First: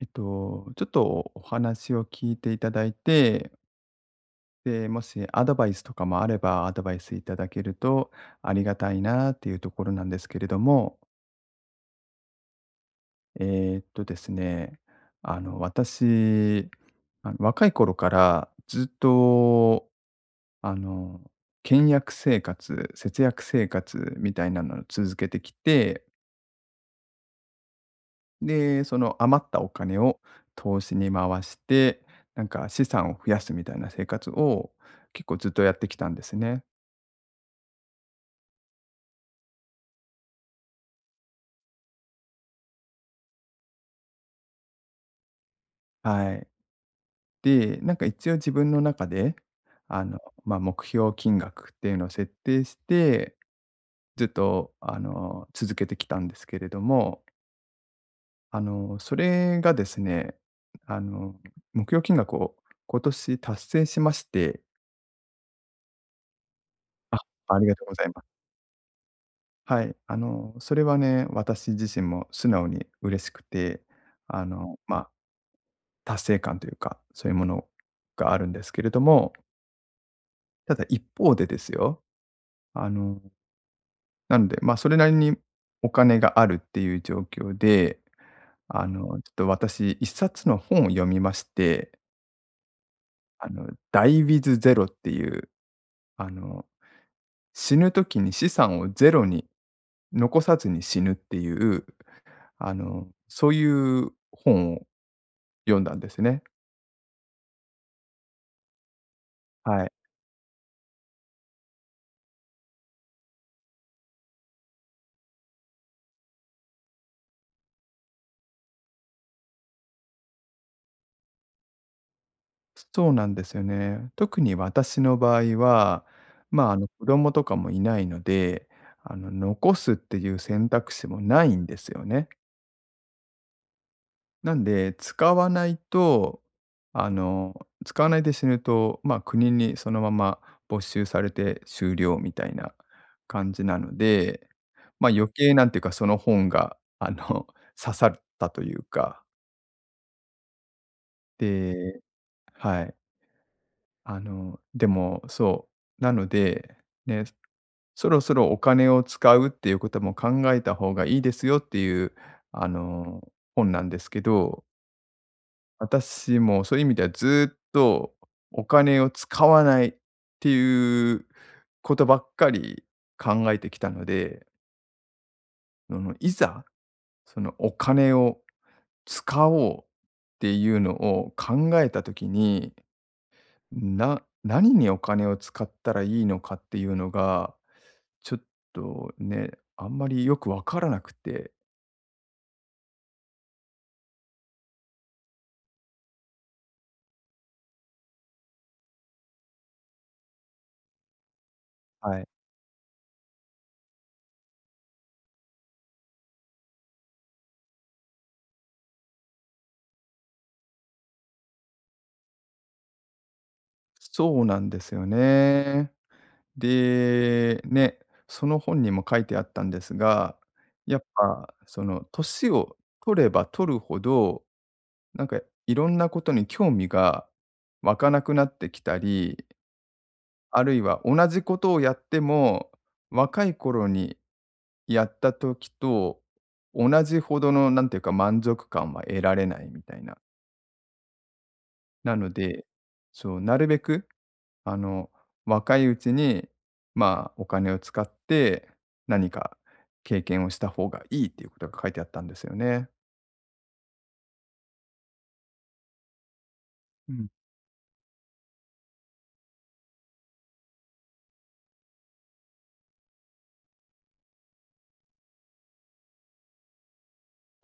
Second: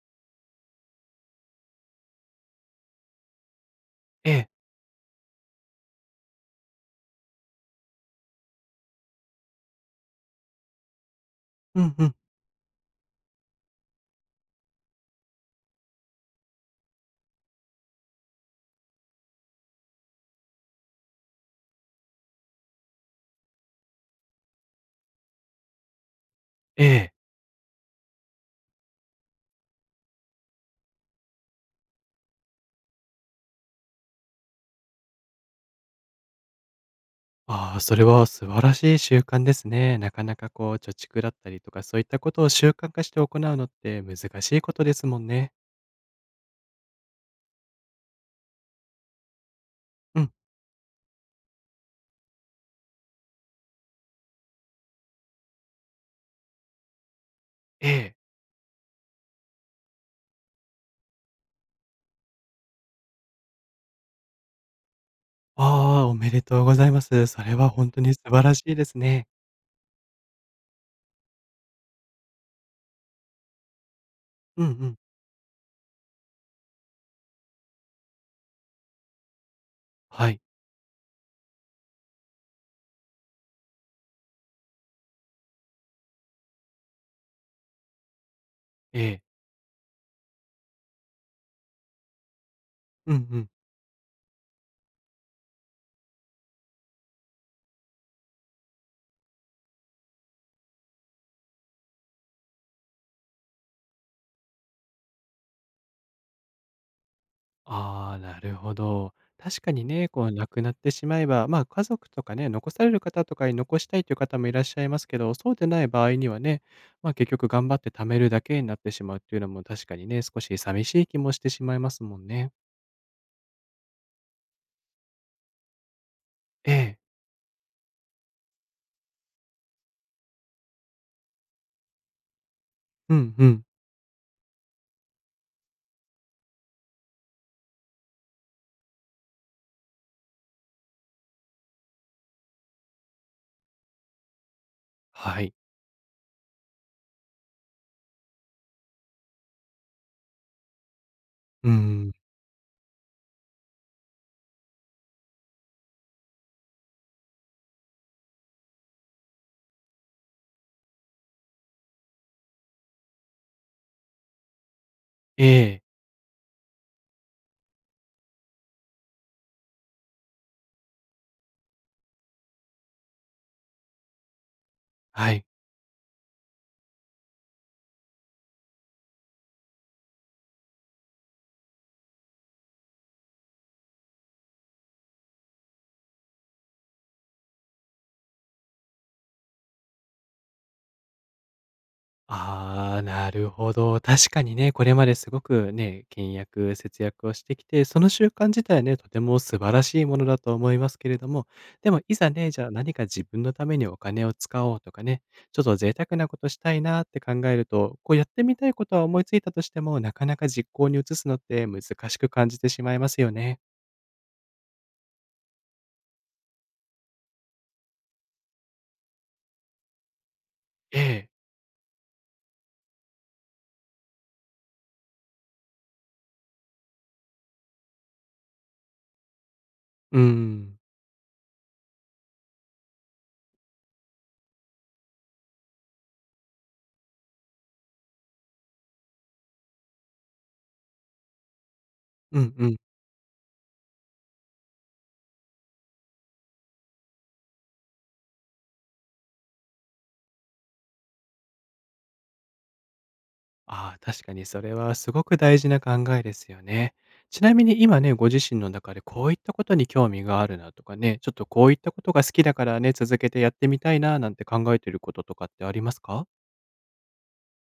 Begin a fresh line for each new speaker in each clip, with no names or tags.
ちょっとお話を聞いていただいて、
ええ。
で、もしアドバイスとかもあれば、アドバイスいただけるとありがたいなっていうところなんですけれども、
うんうん。
えですね、私、若い頃からずっと、あの、倹約生活、節約生活みたいなのを続けてきて
ええ。
で、その余ったお金を投資に回して、なんか資産を増やすみたいな生活を結構ずっとやってきたんですね。
ああ、それは素晴らしい習慣ですね。なかなかこう、貯蓄だったりとか、そういったことを習慣化して行うのって難しいことですもんね。
はい。で、なんか一応自分の中で、あの、
うん。
まあ、目標金額っていうのを設定して、ずっと、続けてきたんですけれども、
ええ。
それがですね、あの、目標金額を今年達成しまして、
ああ、おめでとうございま
あ、
す。それ
あり
は
がとう
本
ご
当
ざい
に
ま
素
す。
晴らしいですね。
はい、それはね、私自身も素直に嬉しくて、
うんう
ま
ん。
あ、達成感というか、そういうものがあるんですけれども、
はい。
ただ一方でですよ、あの、なので、まあ、それなりにお金があるっていう状況で、
え
ちょっ
え。
と私一冊の本を読みまして、
うんうん。
ダイ e w i t っていう、あの、死ぬ時に資産をゼロに残さずに死ぬっていう、そういう本を読んだんですね。
ああ、なるほど。確か
は
に
い。
ね、こう亡くなってしまえば、まあ、家族とかね、残される方とかに残したいという方もいらっしゃいますけど、そうでない場合にはね、まあ、結局頑張って貯めるだけになってしまうっていうのも確かにね、少し寂しい気もしてしまいますもんね。
そうなんですよね。特に私の場合は、まあ、
ええ。
子供とかもいないので、残すっていう選択肢もないんですよね。
うんうん。
なんで、使わないと、使わないで死ぬと、まあ、国にそのまま没収されて終了みたいな感じなので、まあ、余
は
計
い。
なんていうか、その本が、刺さったというか、
う
で
ん。
はい。でも、そう、なので、ね、そろそろお金を使うっていうことも考えた方がいいですよっていう、あの、本なんですけど、
ええ。
私もそういう意味ではずっとお金を使わないっていうことばっかり考えてきたので、
はい。
そのいざ、そのお金を使おうっていうのを考えたときに何にお金を使ったらいいのかっていうのが、ちょっとね、あんまりよくわからなくて。
ああ、なるほど。確かにね、これまですごくね、倹約、節約をしてきて、その習慣自体ね、とても素晴らしいものだと思いますけれども、でもい
はい。
ざね、じゃあ何か自分のためにお金を使おうとかね、ちょっと贅沢なことしたいなって考えると、こうやってみたいことは思いついたとしても、なかなか実行に移すのって難しく感じてしまいますよね。
そうなんですよね。で、ね、その本にも書いてあったんですが、や
え
っ
え。
ぱその年を取れば取るほど、なんかいろんなことに興味が湧かなくなってきたり
う
ある
ん。
いは同じことをやっても、若い頃にやった時と同じほどのなんていうか、満足感は得られないみたいな。なの
うん
で、
うん。
そう、なるべく、あの、若いうちに、まあ、お金を使って何か経験をした方がいいっていうことが書いてあったんですよね。
ああ、確かにそれはすごく大事な考えですよね。
うん。
ちなみに今ね、ご自身の中でこういったことに興味があるなとかね、ちょっとこういったことが好きだからね、続けてやってみたいななんて考えてることとかってありますか？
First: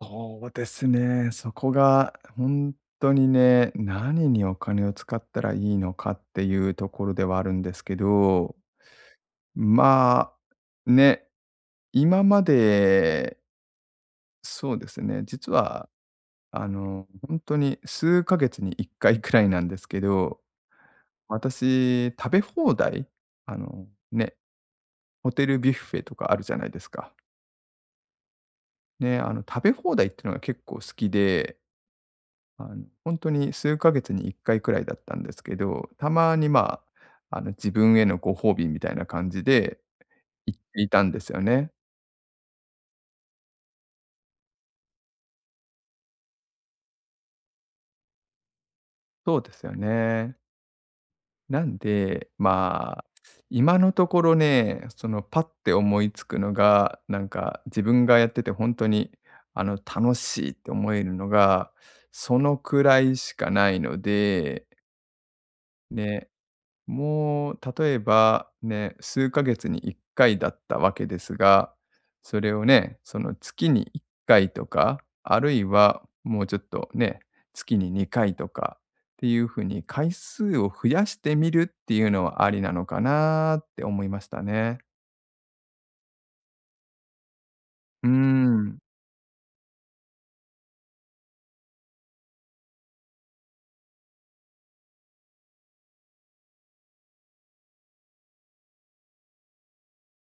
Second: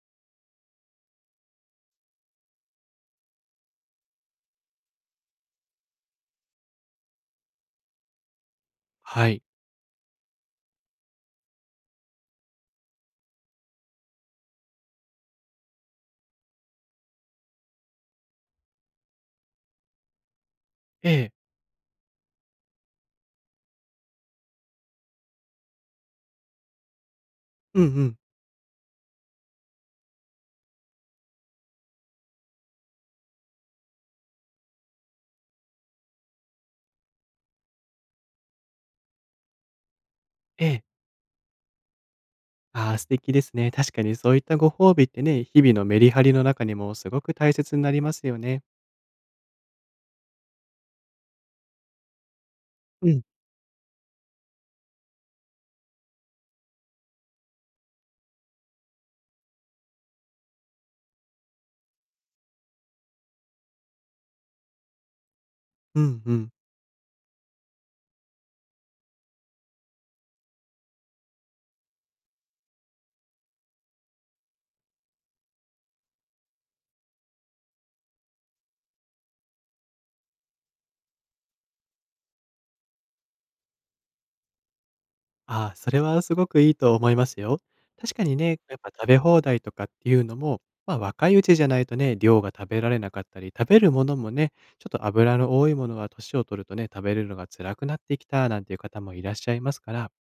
そうですね。そこが本当にね、何にお金を使ったらいいのかっていうところではあるんですけど、
はい。
まあ、ね、今まで、そうですね、実は、本当に数ヶ月に1回くらいなんですけど、
ええ。
私、食べ放題、ね、ホテルビュッフェとかあるじゃないですか。
うんうん。
ね、食べ放題っていうのが結構好きであの、に数ヶ月に1回くらいだったんですけど、たまに、まあ、自分へのご褒美みたいな感じで行っ
え
て
え。
いたんですよね。
ああ、素敵ですね。確かにそういったご褒美ってね、日々のメリハリの中にもすごく大切になりますよね。
そうですよね。なんで、まあ、
うん。
今のところね、その、パッて思いつくのが、なんか自分がやってて本当に、楽しいって思えるのが、そのくらいしかないので、
うん
ね。
うん。
もう例えばね、数ヶ月に1回だったわけですが、それをね、その月に1回とか、あるいはもうちょっとね、月に2回とかっていうふうに回数を増やしてみるっていうのはありなのかなって思いましたね。
ああ、それはすごくいいと思いますよ。
うー
確かにね、や
ん、
っぱ食べ放題とかっていうのも、ま、若いうちじゃないとね、量が食べられなかったり、食べるものもね、ちょっと油の多いものは年を取るとね、食べるのが辛くなってきたなんていう方もいらっしゃいますから、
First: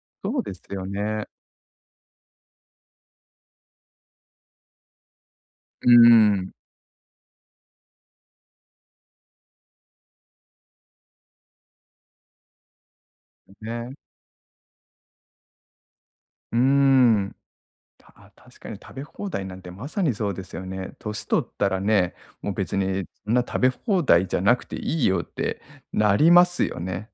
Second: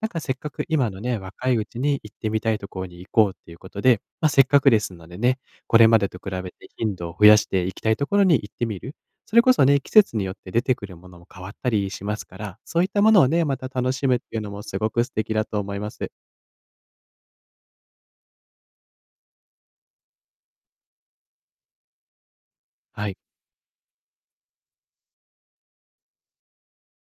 なんかせっ
そう
か
です
く
よ
今のね、
ね。
若いうちに行ってみたいところに行こうっていうことで、まあ、せっかくですのでね、こ
う
れ
ー
までと比
ん、
べて頻度を増やしていきたいところに行ってみる。それこそね、季節によって出てくるものも変わったりしますから、そういったものをね、また楽
ね、
しむっていうのもすごく素敵だと思います。
うーん。たあ、確かに食べ放題なんてまさにそうですよね。年取ったらね、もう別に
はい。
そんな食べ放題じゃなくていいよってなりますよね。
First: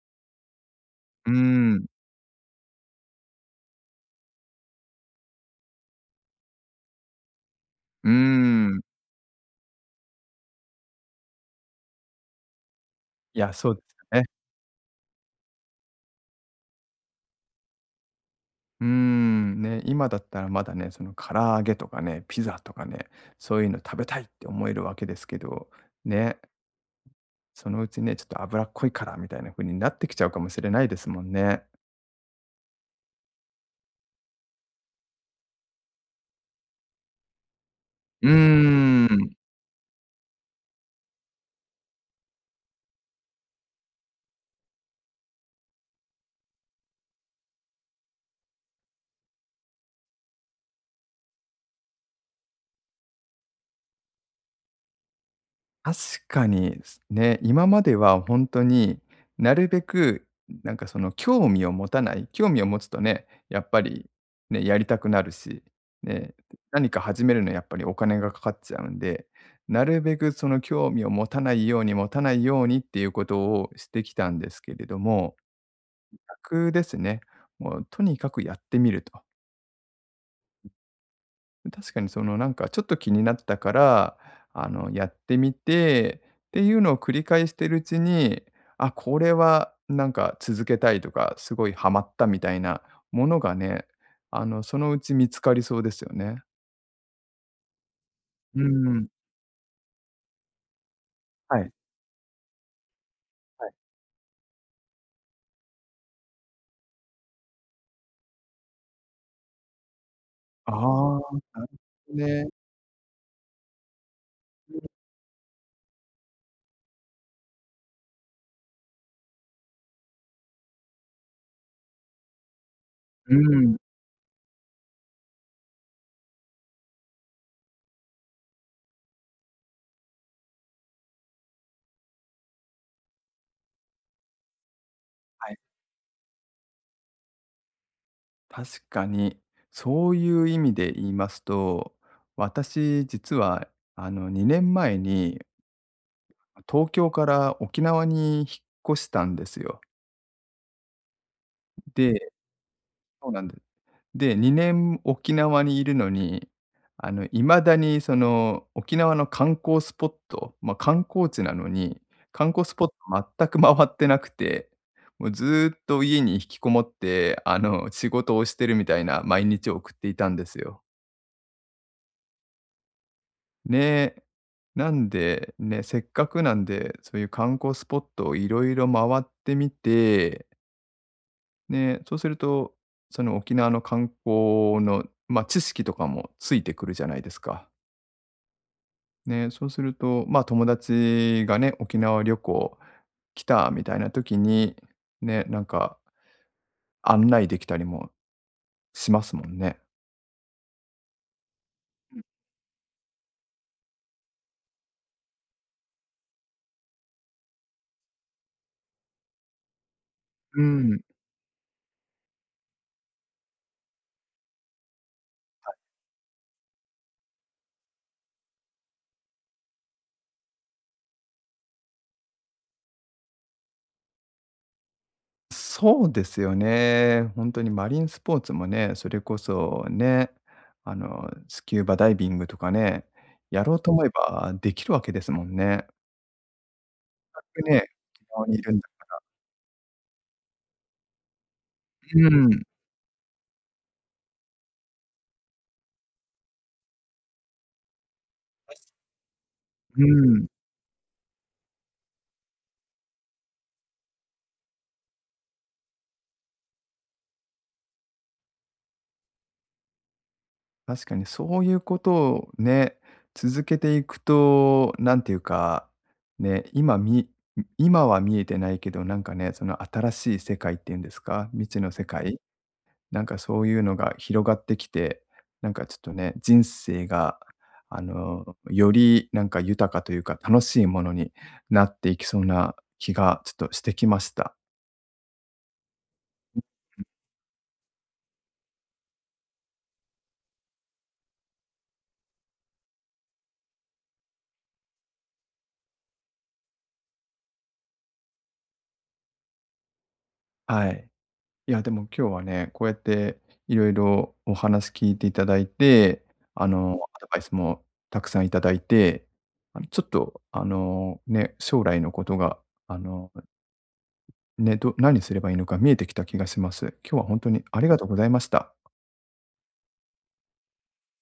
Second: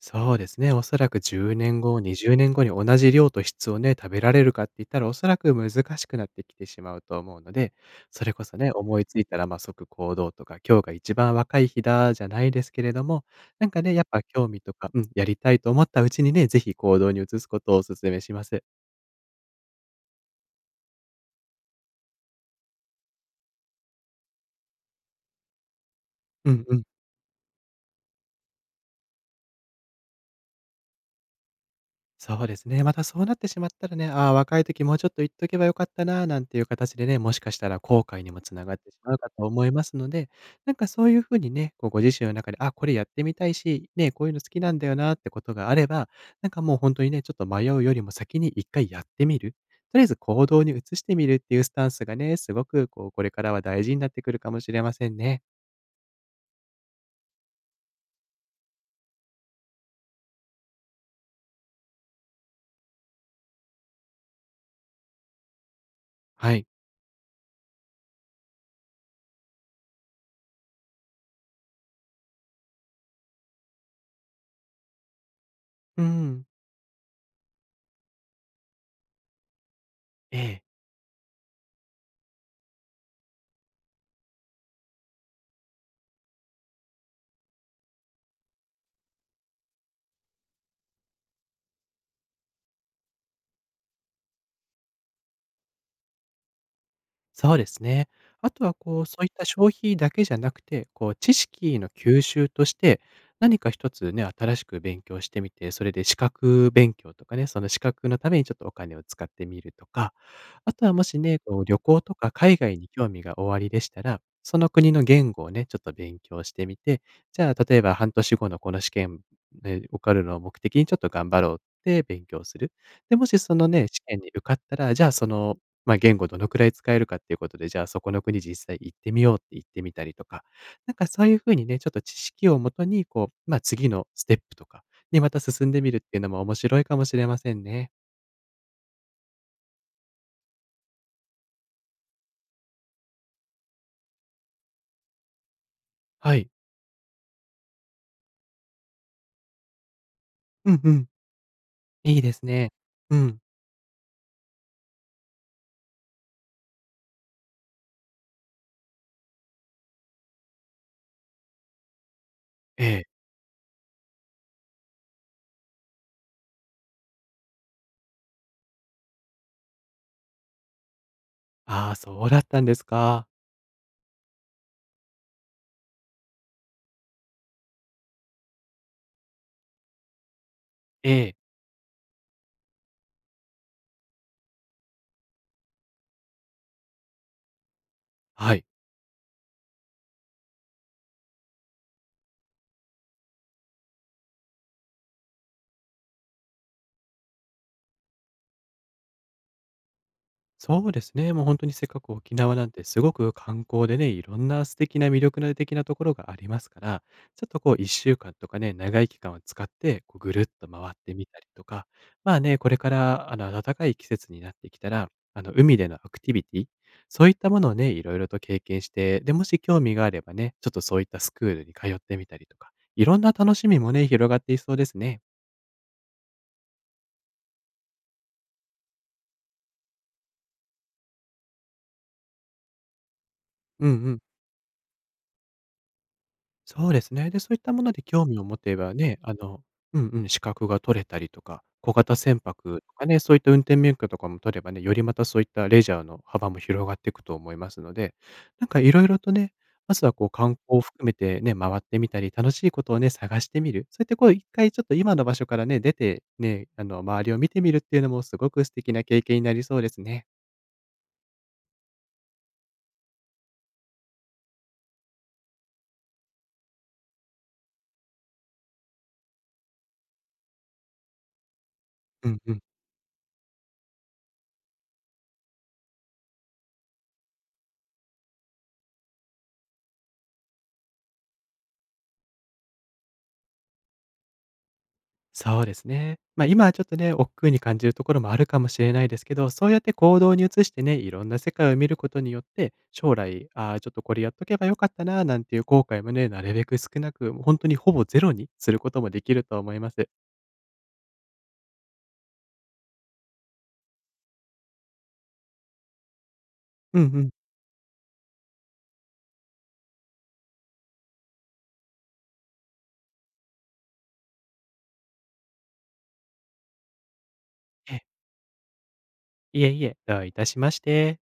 そうですね、おそらく
うー
10年
ん、
後、20年後に同じ量と質をね、食べられるかって言ったら、おそらく難しくなってきてしまうと思うので、
うー
それこそね、
ん。
思いついたら、まあ、即行動とか、今日が一番若い日だじゃないですけれども、
いや、
な
そ
ん
うで
か
す
ね、やっ
よ
ぱ
ね。
興味とか、うん、やりたいと思ったうちにね、ぜひ行動に移すことをお勧めします。
うーん、ね、今だったらまだね、その唐揚げとかね、ピザとかね、そういうの食べたいって思えるわけですけど、ね、
うんうん。
そのうちね、ちょっと脂っこいからみたいな風になってきちゃうかもしれないですもんね。
そうですね。またそうなってしまったらね、ああ、若い時もうちょっと言っとけばよかったな、なんていう形でね、もしかしたら後悔
う
にもつながってし
ー
まうか
ん。
と思いますので、なんかそういうふうにね、こうご自身の中で、あ、これやってみたいし、ね、こういうの好きなんだよなってことがあれば、なんかもう本当にね、ちょっと迷うよりも先に一回やってみる。とりあえず行動に移してみるっていうスタンスがね、すごくこう、これからは大事になってくるかもしれませんね。
確かに、すね、今までは本当に、なるべくなんかその興味を持たない、興味を持つとね、やっぱりね、やりたくなるし、ね、
はい。
何か始めるのやっぱりお金がかかっちゃうんで、なるべくその興味を持たないように持たないようにっていうことをしてきたんですけれども、
うん。
逆ですね。もうとにかくやってみると。
ええ。
確かにそのなんかちょっと気になったから、やってみてっていうのを繰り返してるうちに、あ、これはなんか続けたいとか、すごいハマったみたいなものがね、そのうち見つかりそうですよね。
そうですね。あ
う
とはこう、
ん、
そういった消費だけじゃなくて、こう知
はい、
識の吸収として、何
は
か
い。
一つね、新しく勉強してみて、それで資格勉強とかね、その資格のためにちょっとお金を使ってみるとか、
あ
あとはも
あ、
しね、こう
なる
旅行と
ほど
か
ね。
海外に興味がおありでしたら、その国の言語をね、ちょっと勉強してみて、じゃあ例えば半年後のこの試験、ね、受かるのを目的にちょっと頑張ろうって勉強する。で、も
う
しその
ん、
ね、試験に受かったら、じゃあそのまあ、言語どのくらい使えるかっていうことで、じゃあそこの国実際行ってみようって言ってみたりとか、なんかそういう風にね、ちょっと知識をもとに、こう、ま、次のステップとかにまた
はい。
進んでみるっていうのも面白いかもしれませんね。
確かに、そういう意味で言いますと、私実は2年前に
はい。
東京から沖縄に引っ越したんですよ。
うんうん。
で
いいですね。う
そう
ん。
なんですで、2年沖縄にいるのに、未だにその、沖縄の観光スポット、まあ、観光地なのに、観光ス
え
ポット
え。
全く回ってなくて、もうずっと家に引きこもって、仕事をしてるみたいな毎日を送っていたんですよ。
ああ、そうだったんですか。
ね、なんで、ね、せっかくなんで、そういう観光スポットをいろいろ回ってみて
ええ、
で、そうすると、その沖縄の観光の、まあ、知識とかもついてくるじゃないですか。
はい。
ね、そうすると、まあ、友達がね、沖縄旅行来たみたいな時に、ね、なんか案内できたりもしますもんね。
そうですね。もう本当にせっかく沖縄なんてすごく観光でね、いろんな素敵な魅力な的なところがありますから、ちょっとこう1週間とかね、長い期間を使って、こうぐるっ
う
と回っ
ん。
てみたりとか、まあね、これからあの暖かい季節になってきたら、あの海でのアクティビティ、そういったものをね、いろいろと経験して、で、もし興味があればね、ちょっとそういったスクールに通ってみたりとか、いろんな楽しみもね、広がっていそうですね。
そうですよね。本当にマリンスポーツもね、それこそね、スキューバダイビングとかね、やろう
う
と
ん
思え
うん。
ばできるわけですもんね。
そうですね。で、そういった
ね、
もので興
沖
味を
縄に
持
いる
て
んだ
ばね、あのうんうん、資格が取れたりとか、小型
う
船舶
ん。
とかね、そういった運転免許とかも取ればね、よりまたそういったレジャーの幅も広がっていくと思いますので、なんかいろいろとね、ま
う
ずはこう
ん、
観光を含めてね、回ってみたり、楽しいことをね、探してみる。そうやってこう1回ちょっと今の場所からね、出て、ね、あの周りを見てみるっていうのもすごく素敵な経験になりそうですね。
確かにそういうことをね、続けていくと、なんていうか、ね、今は見えてないけど、なんかね、その新しい世界っていうんですか、未知の世
う
界、
んうん。
なんかそういうのが広がってきて、なんかちょっとね、人生が、よりなんか豊かというか、楽しいものになっていきそうな気がちょっとしてきました。
そうですね。ま、
うん、
今はちょっとね、億劫に感じるところもあるかもしれないですけど、そうやって行動に移してね、いろんな世界を見ることによって、将来、ああ、ちょっとこれやっとけばよかったな、なんていう後悔もね、なるべく少なく、本当にほぼゼロにすることもできると思います。
はい。いや、でも今日はね、こうやっていろいろお話聞いていただいて、
うんう
アド
ん。
バイスもたくさんいただいて、ちょっと、ね、将来のことが、あの、ね、何すればいいのか見えてきた気がします。今日は本当にありが
え、
とうございました。
いえいえ、どういたしまして。